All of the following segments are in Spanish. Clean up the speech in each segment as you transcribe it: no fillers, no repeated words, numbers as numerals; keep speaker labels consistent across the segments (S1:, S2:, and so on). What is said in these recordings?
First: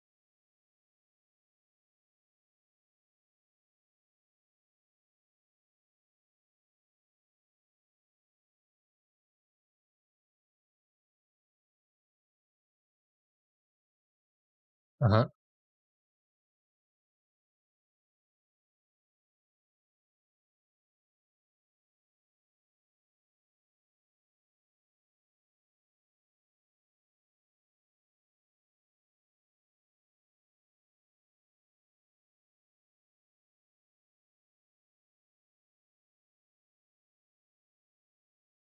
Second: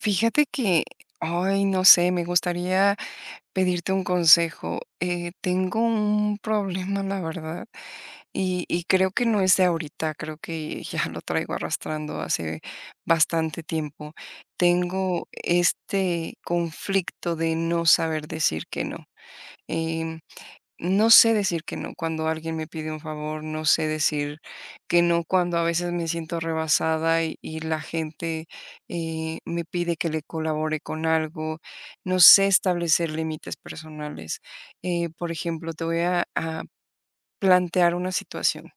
S1: Fíjate que, ay, no sé, me gustaría pedirte un consejo. Tengo un problema, la verdad, y creo que no es de ahorita, creo que ya lo traigo arrastrando hace bastante tiempo. Tengo
S2: Ajá,
S1: este conflicto de no saber decir que no. em, no sé decir que no cuando alguien me pide un favor, no sé decir que no cuando a veces me siento rebasada y la gente me pide que le colabore con algo. No sé establecer límites personales. Por ejemplo, te voy a plantear una situación.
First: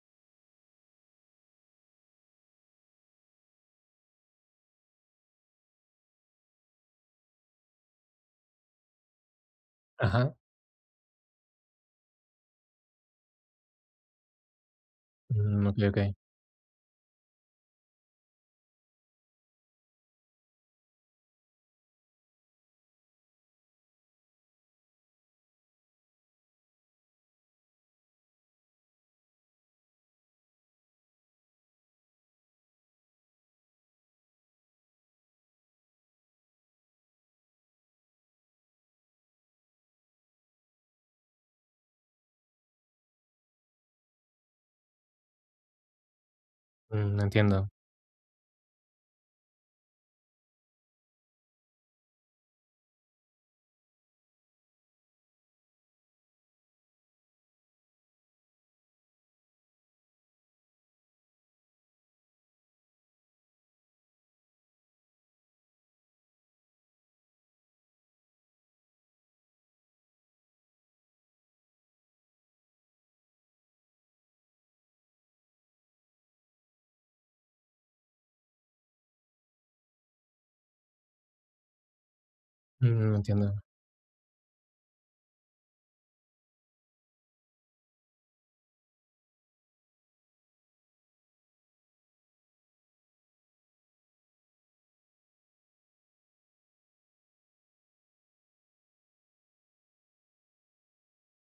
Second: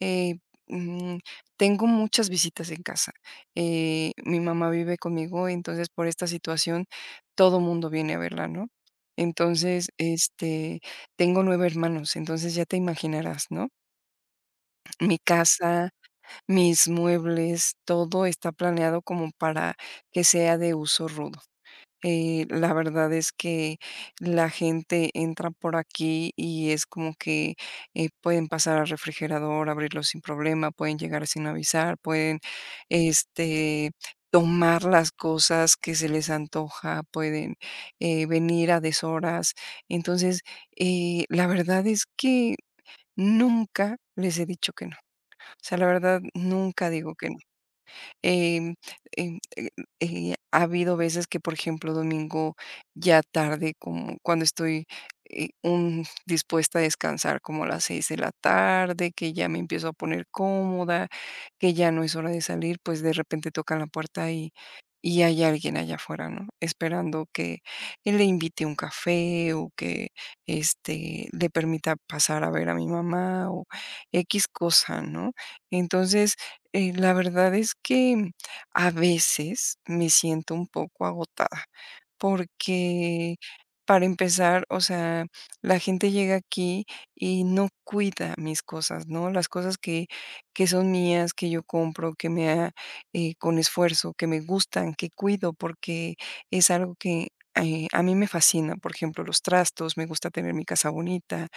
S1: Eh, mm, Tengo muchas visitas en casa. Mi mamá vive conmigo, entonces por esta situación todo mundo viene a verla, ¿no? Entonces,
S2: ajá.
S1: tengo 9 hermanos, entonces ya te imaginarás, ¿no? Mi
S2: Mm, okey,
S1: casa,
S2: okey.
S1: mis muebles, todo está planeado como para que sea de uso rudo. La verdad es que la gente entra por aquí y es como que pueden pasar al refrigerador, abrirlo sin problema, pueden llegar sin avisar, pueden este, tomar las cosas que se les antoja, pueden venir a deshoras. Entonces, la verdad es que nunca les he dicho que no. O sea, la verdad, nunca digo
S2: Mm,
S1: que no.
S2: entiendo.
S1: Em, em, eh, Ha habido veces que, por ejemplo, domingo ya tarde, como cuando estoy, un dispuesta a descansar como a las 6 de la tarde, que ya me empiezo a poner cómoda, que ya no es hora de salir, pues, de repente tocan la puerta y hay alguien allá afuera, ¿no? Esperando que le invite un café o que, le permita pasar a ver a mi mamá o x cosa, ¿no? Entonces, la verdad es que a veces me siento un poco agotada,
S2: Mm,
S1: porque
S2: entiendo.
S1: para empezar, o sea, la gente llega aquí y no cuida mis cosas, ¿no? Las cosas que son mías, que yo compro, que me ha, con esfuerzo, que me gustan, que cuido, porque es algo que a mí me fascina. Por ejemplo, los trastos, me gusta tener mi casa bonita,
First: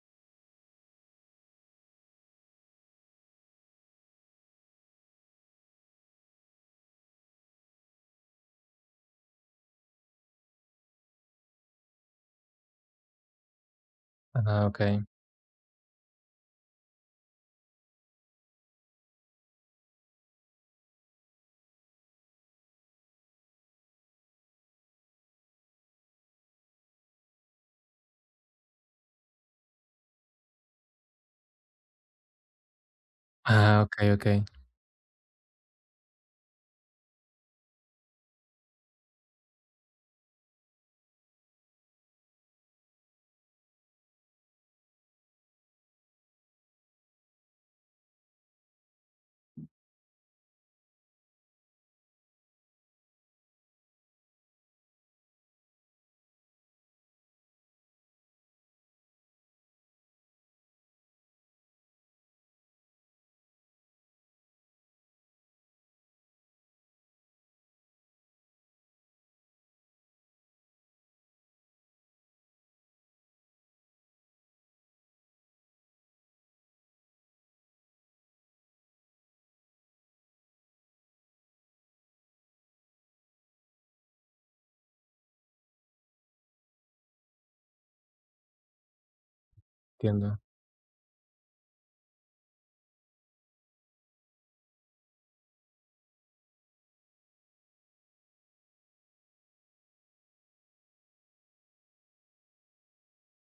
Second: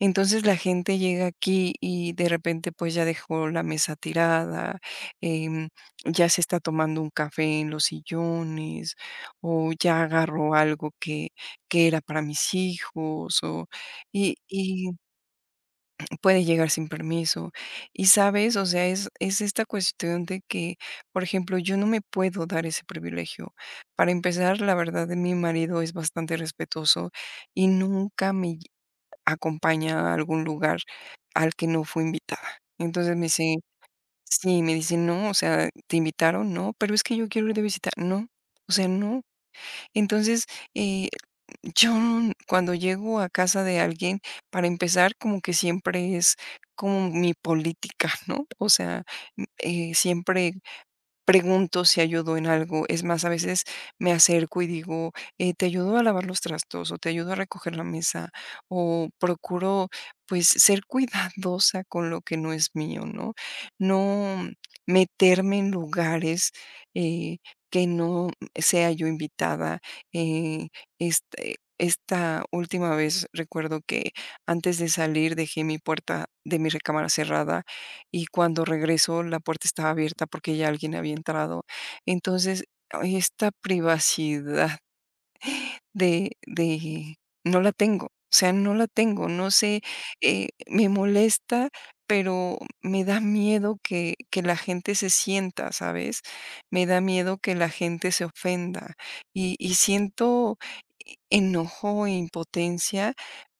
S1: entonces la gente llega aquí y de repente pues ya dejó la mesa tirada, em, ya se está tomando un café en los sillones o ya agarró algo que era para mis hijos o, y,
S2: Ah,
S1: y
S2: okey.
S1: puede llegar sin permiso. Y sabes, o sea, es esta cuestión de que, por ejemplo, yo no me puedo dar ese privilegio. Para empezar, la verdad, mi marido es bastante respetuoso y nunca me acompaña a algún lugar al que no fue invitada. Entonces me dice
S2: Ah, okey, okey.
S1: sí, me dice: "No, o sea, ¿te invitaron? No, pero es que yo quiero ir de visita". No, o sea, no. Entonces, eh, yo no- cuando llego a casa de alguien, para empezar, como que siempre es como mi política, ¿no? O sea, siempre pregunto si ayudó en algo. Es más, a veces me acerco y digo, te ayudo a lavar los trastos o te ayudo a recoger la mesa o procuro pues ser cuidadosa con lo que no es mío, ¿no? No meterme en lugares eh, que no sea yo invitada. eh, Esta última vez recuerdo que antes de salir dejé mi puerta de mi recámara cerrada y cuando regreso la puerta estaba abierta porque ya alguien había entrado. Entonces, ay, esta privacidad de no la tengo, o sea, no la tengo, no sé,
S2: Entiendo.
S1: me molesta, pero me da miedo que la gente se sienta, ¿sabes? Me da miedo que la gente se ofenda y siento enojo e impotencia,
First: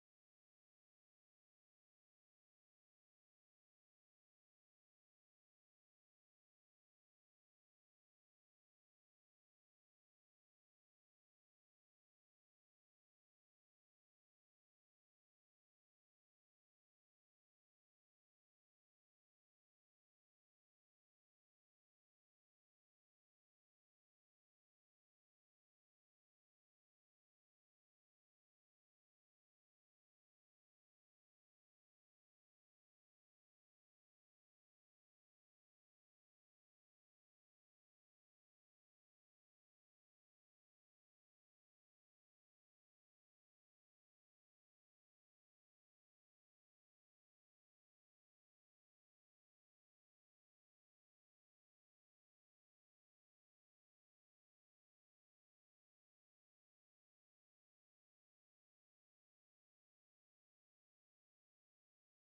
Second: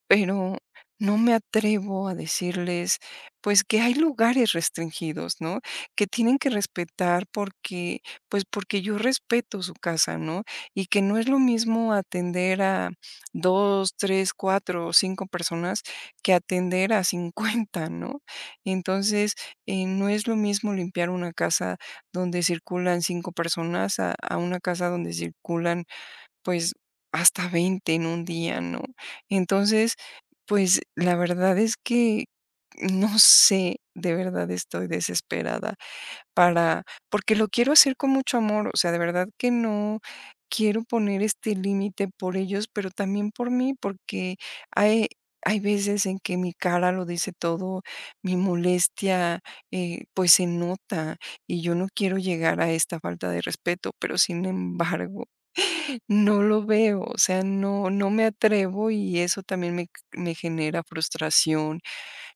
S1: pero no me atrevo a decirles, pues, que hay lugares restringidos, ¿no? Que tienen que respetar porque, pues, porque yo respeto su casa, ¿no? Y que no es lo mismo atender a dos, tres, 4 o 5 personas que atender a 50, ¿no? Entonces, no es lo mismo limpiar una casa donde circulan 5 personas a una casa donde circulan, pues, hasta 20 en un día, ¿no? Entonces, pues, la verdad es que no sé, de verdad estoy desesperada para porque lo quiero hacer con mucho amor, o sea, de verdad que no quiero poner este límite por ellos, pero también por mí, porque hay hay veces en que mi cara lo dice todo, mi molestia, pues, se nota, y yo no quiero llegar a esta falta de respeto, pero sin embargo no lo veo, o sea, no, no me atrevo y eso también me genera frustración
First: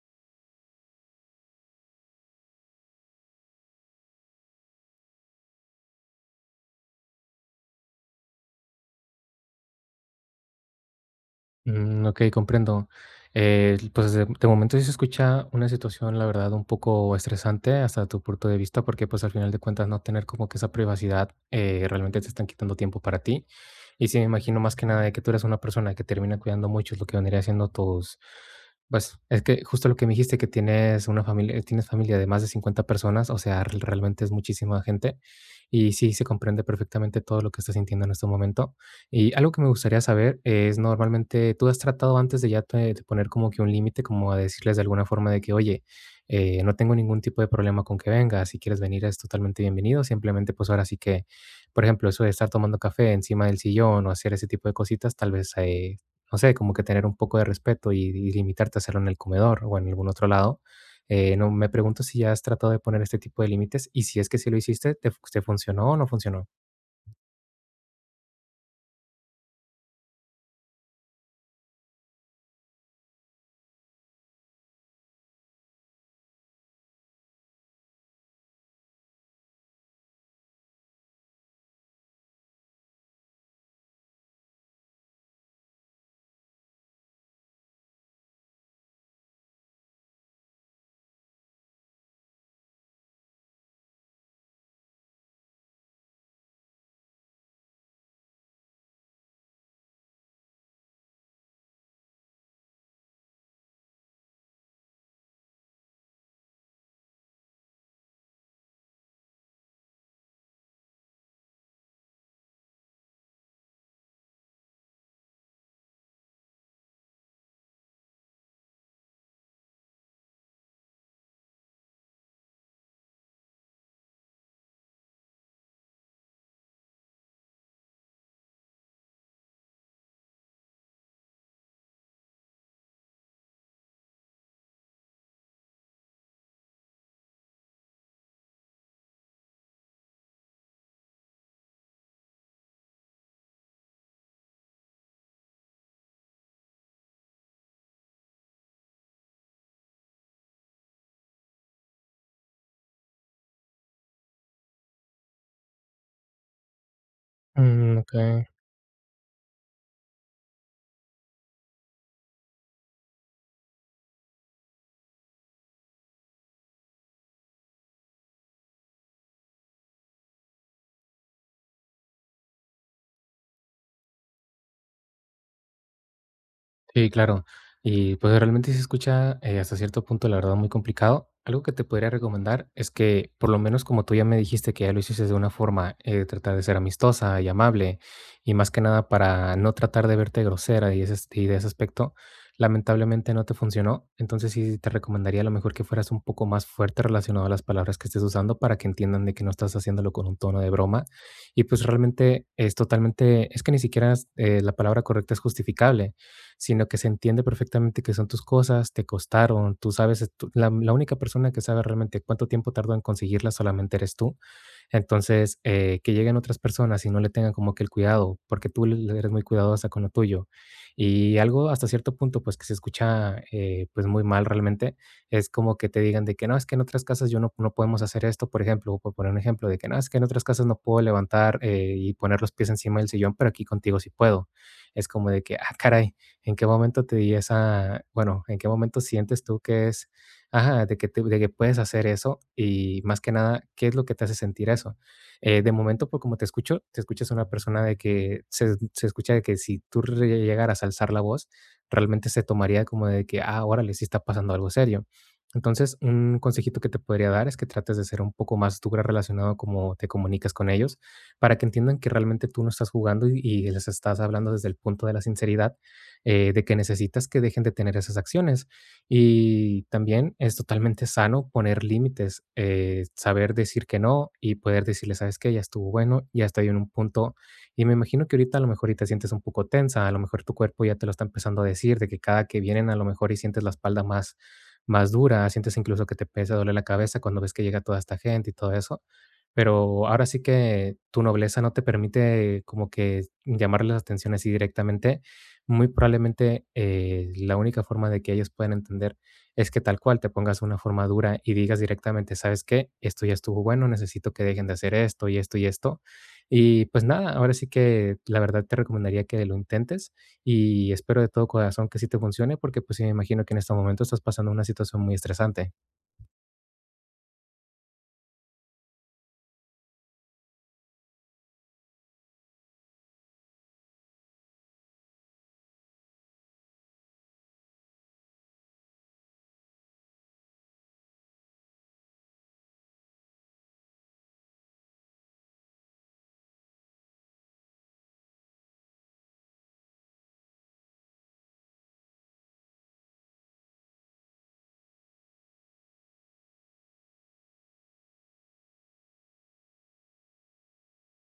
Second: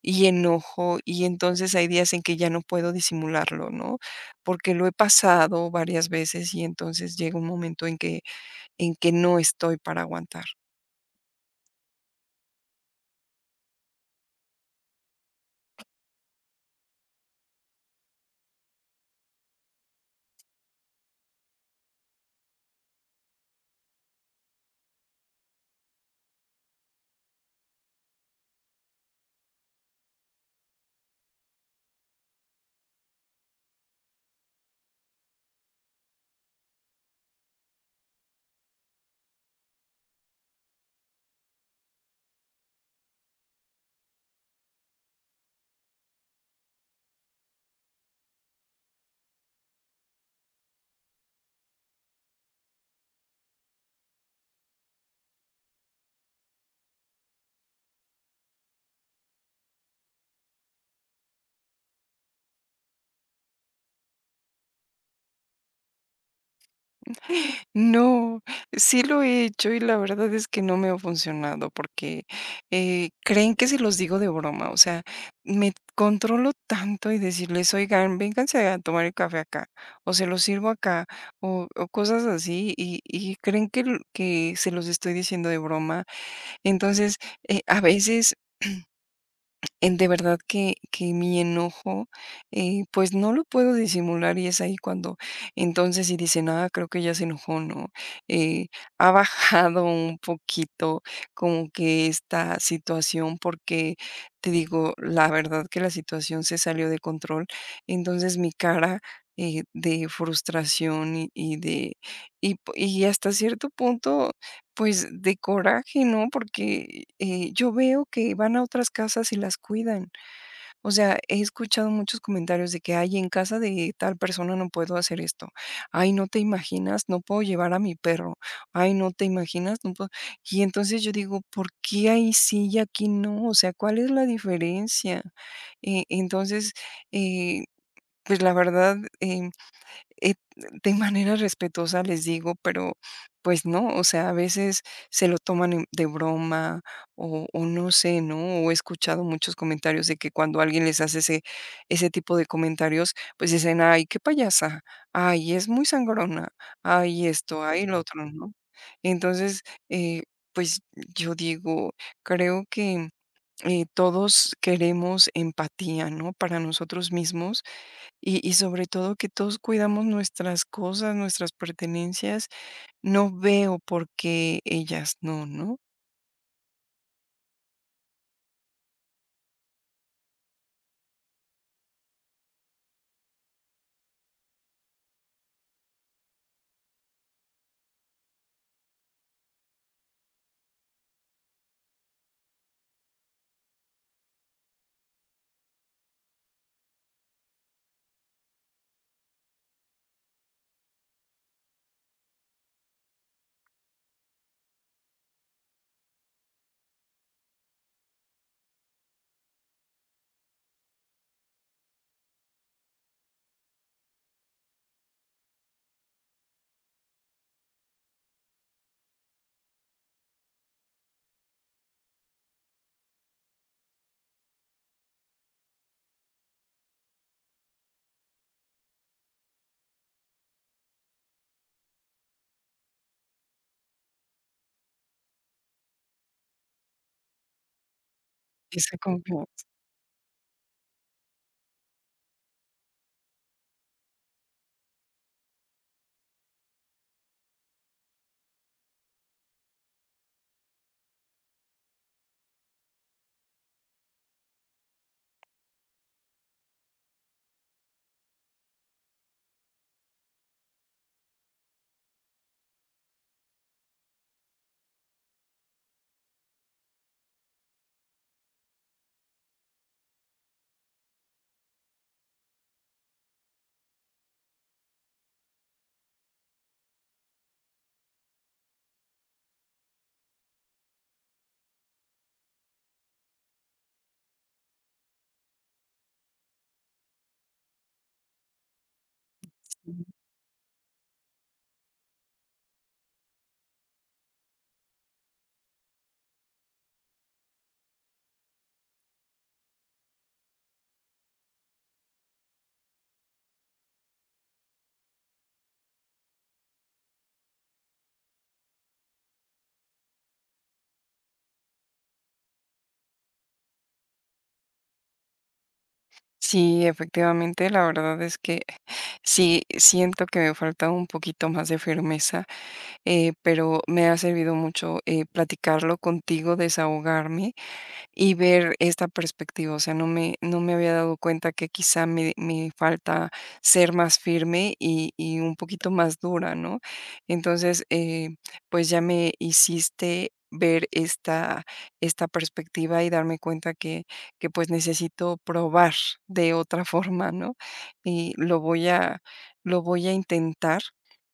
S1: y enojo, y entonces hay días en que ya no puedo disimularlo, ¿no? Porque lo he pasado varias veces y entonces llega un momento en que no estoy para aguantar.
S2: Mm, okey, comprendo. Pues, de momento sí se escucha una situación, la verdad, un poco estresante hasta tu punto de vista, porque, pues, al final de cuentas, no tener como que esa privacidad, realmente te están quitando tiempo para ti. Y sí, me imagino más que nada de que tú eres una persona que termina cuidando mucho lo que vendría haciendo tus pues, es que justo lo que me dijiste que tienes una familia tienes familia de más de 50 personas, o sea, realmente es muchísima gente. Y sí, se comprende perfectamente todo lo que estás sintiendo en este momento. Y algo que me gustaría saber es, normalmente, ¿tú has tratado antes de ya te de poner como que un límite, como a decirles de alguna forma de que: "Oye, no tengo ningún tipo de problema con que vengas, si quieres venir es totalmente bienvenido, simplemente, pues, ahora sí que", por ejemplo, eso de estar tomando café encima del sillón o hacer ese tipo de cositas, tal vez, no sé, como que tener un poco de respeto y limitarte a hacerlo en el comedor o en algún otro lado. No, me pregunto si ya has tratado de poner este tipo de límites y si es que sí lo hiciste, te funcionó o no funcionó?
S1: No, sí lo he hecho y la verdad es que no me ha funcionado porque creen que se los digo de broma, o sea, me controlo tanto y decirles, oigan, vénganse a tomar el café acá, o se los sirvo acá, o cosas así, y creen que se los estoy diciendo de broma. Entonces, a veces en de verdad que mi enojo, pues, no lo puedo disimular, y es ahí cuando entonces si dicen: "Ah, creo que ya se enojó", ¿no? Eh, Ha bajado un poquito como que esta situación, porque te digo, la verdad que la situación se salió de control, entonces mi cara, de frustración y de y hasta cierto punto, pues, de coraje, ¿no? Porque, yo veo que van a otras casas y las cuidan. O sea, he escuchado muchos comentarios de que: "Ay, en casa de tal persona no puedo hacer esto. Ay, no te imaginas, no puedo llevar a mi perro. Ay, no te imaginas, no puedo". Y entonces yo digo: "¿Por qué ahí sí y aquí no? O sea, ¿cuál es la diferencia?". Entonces, eh, pues la verdad, de manera respetuosa les digo, pero pues no, o sea, a veces se lo toman de broma, o no sé, ¿no? O he escuchado muchos comentarios de que cuando alguien les hace ese tipo de comentarios, pues dicen: ay, qué payasa, ay, es muy sangrona, ay, esto, ay,
S2: Mm,
S1: lo otro,
S2: okey.
S1: ¿no? Entonces, eh, pues yo digo, creo que todos queremos empatía, ¿no? Para nosotros mismos y sobre todo que todos cuidamos nuestras cosas, nuestras pertenencias. No veo por qué ellas no, ¿no?
S2: Sí, claro. Y pues realmente sí se escucha, hasta cierto punto, la verdad, muy complicado. Algo que te podría recomendar es que, por lo menos como tú ya me dijiste que ya lo hiciste de una forma, tratar de ser amistosa y amable, y más que nada para no tratar de verte grosera y, ese, y de ese aspecto, lamentablemente no te funcionó. Entonces sí te recomendaría a lo mejor que fueras un poco más fuerte relacionado a las palabras que estés usando para que entiendan de que no estás haciéndolo con un tono de broma. Y pues realmente es totalmente, es que ni siquiera es, la palabra correcta es justificable, sino que se entiende perfectamente que son tus cosas, te costaron, tú sabes, es la, la única persona que sabe realmente cuánto tiempo tardó en conseguirlas solamente eres tú. Entonces, que lleguen otras personas y no le tengan como que el cuidado, porque eres muy cuidadosa con lo tuyo. Y algo hasta cierto punto, pues que se escucha, pues muy mal realmente, es como que te digan de que no, es que en otras casas yo no, no podemos hacer esto, por ejemplo, por poner un ejemplo, de que no, es que en otras casas no puedo levantar, y poner los pies encima del sillón, pero aquí contigo sí puedo. Es como de que, ah, caray, ¿en qué momento te di esa, bueno, en qué
S1: Esa
S2: momento sientes tú
S1: confianza.
S2: que es Ajá, de que puedes hacer eso y más que nada, ¿qué es lo que te hace sentir eso? De momento, por como te escucho, te escuchas una persona de que se escucha de que si tú re llegaras a alzar la voz, realmente se tomaría como de que, ah, órale, sí está pasando algo serio. Entonces, un consejito que te podría dar es que trates de ser un poco más dura relacionado como te comunicas con ellos, para que entiendan que realmente tú no estás jugando y les estás hablando desde el punto de la sinceridad, de que necesitas que dejen de tener esas acciones. Y también es totalmente sano poner límites, saber decir que no y poder decirle, ¿sabes qué? Ya estuvo bueno, ya estoy en un punto. Y me imagino que ahorita a lo mejor y te sientes un poco tensa, a lo mejor tu cuerpo ya te lo está empezando a decir, de que cada que vienen a lo mejor y sientes la espalda más, más dura, sientes incluso que te pesa, duele la cabeza cuando ves que llega toda esta gente y todo eso. Pero ahora sí que tu nobleza no te permite como que llamarles la atención así directamente muy probablemente, la única forma de que ellos puedan entender es que tal cual te pongas una forma dura y digas directamente, ¿sabes qué? Esto ya estuvo bueno, necesito que dejen de hacer esto y esto y esto. Y pues nada, ahora sí que la verdad te recomendaría que lo intentes y espero de todo corazón que sí te funcione porque pues sí me imagino que en este momento estás pasando una situación muy estresante.
S1: Sí, efectivamente, la verdad es que sí siento que me falta un poquito más de firmeza, pero me ha servido mucho, platicarlo contigo, desahogarme. Y ver esta perspectiva. O sea, no me había dado cuenta que quizá me falta ser más firme y un poquito más dura, ¿no? Entonces, pues ya me hiciste ver esta perspectiva y darme cuenta que pues necesito probar de otra forma, ¿no? Y lo voy a intentar.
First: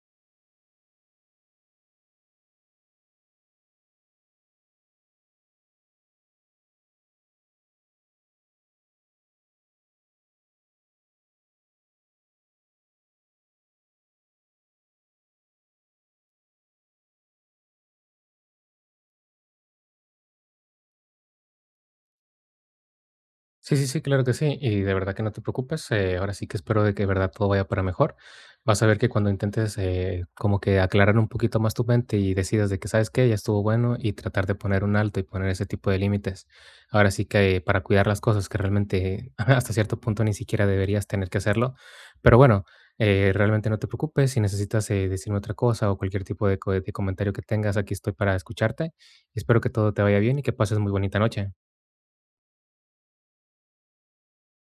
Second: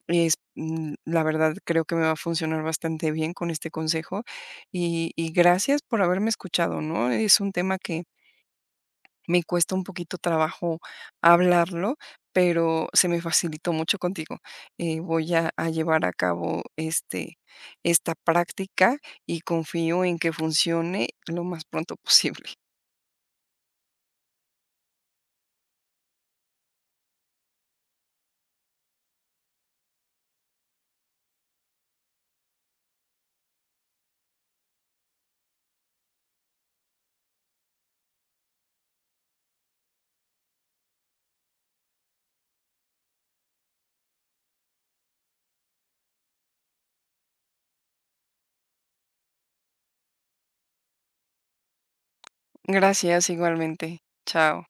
S1: Es, la verdad, creo que me va a funcionar bastante bien con este consejo, y gracias por haberme escuchado, ¿no? Es un tema que me cuesta un poquito trabajo hablarlo, pero se me facilitó mucho contigo. Voy a llevar a cabo, esta práctica y confío en que funcione lo más pronto posible.
S2: Sí, sí, sí, claro que sí. Y de verdad que no te preocupes. Ahora sí que espero de que de verdad todo vaya para mejor. Vas a ver que cuando intentes, como que aclarar un poquito más tu mente y decidas de que sabes que ya estuvo bueno y tratar de poner un alto y poner ese tipo de límites. Ahora sí que, para cuidar las cosas que realmente hasta cierto punto ni siquiera deberías tener que hacerlo. Pero bueno, realmente no te preocupes. Si necesitas, decirme otra cosa o cualquier tipo de, de comentario que tengas, aquí estoy para escucharte. Espero que todo te vaya bien y que pases muy bonita noche.
S1: Gracias, igualmente. Chao.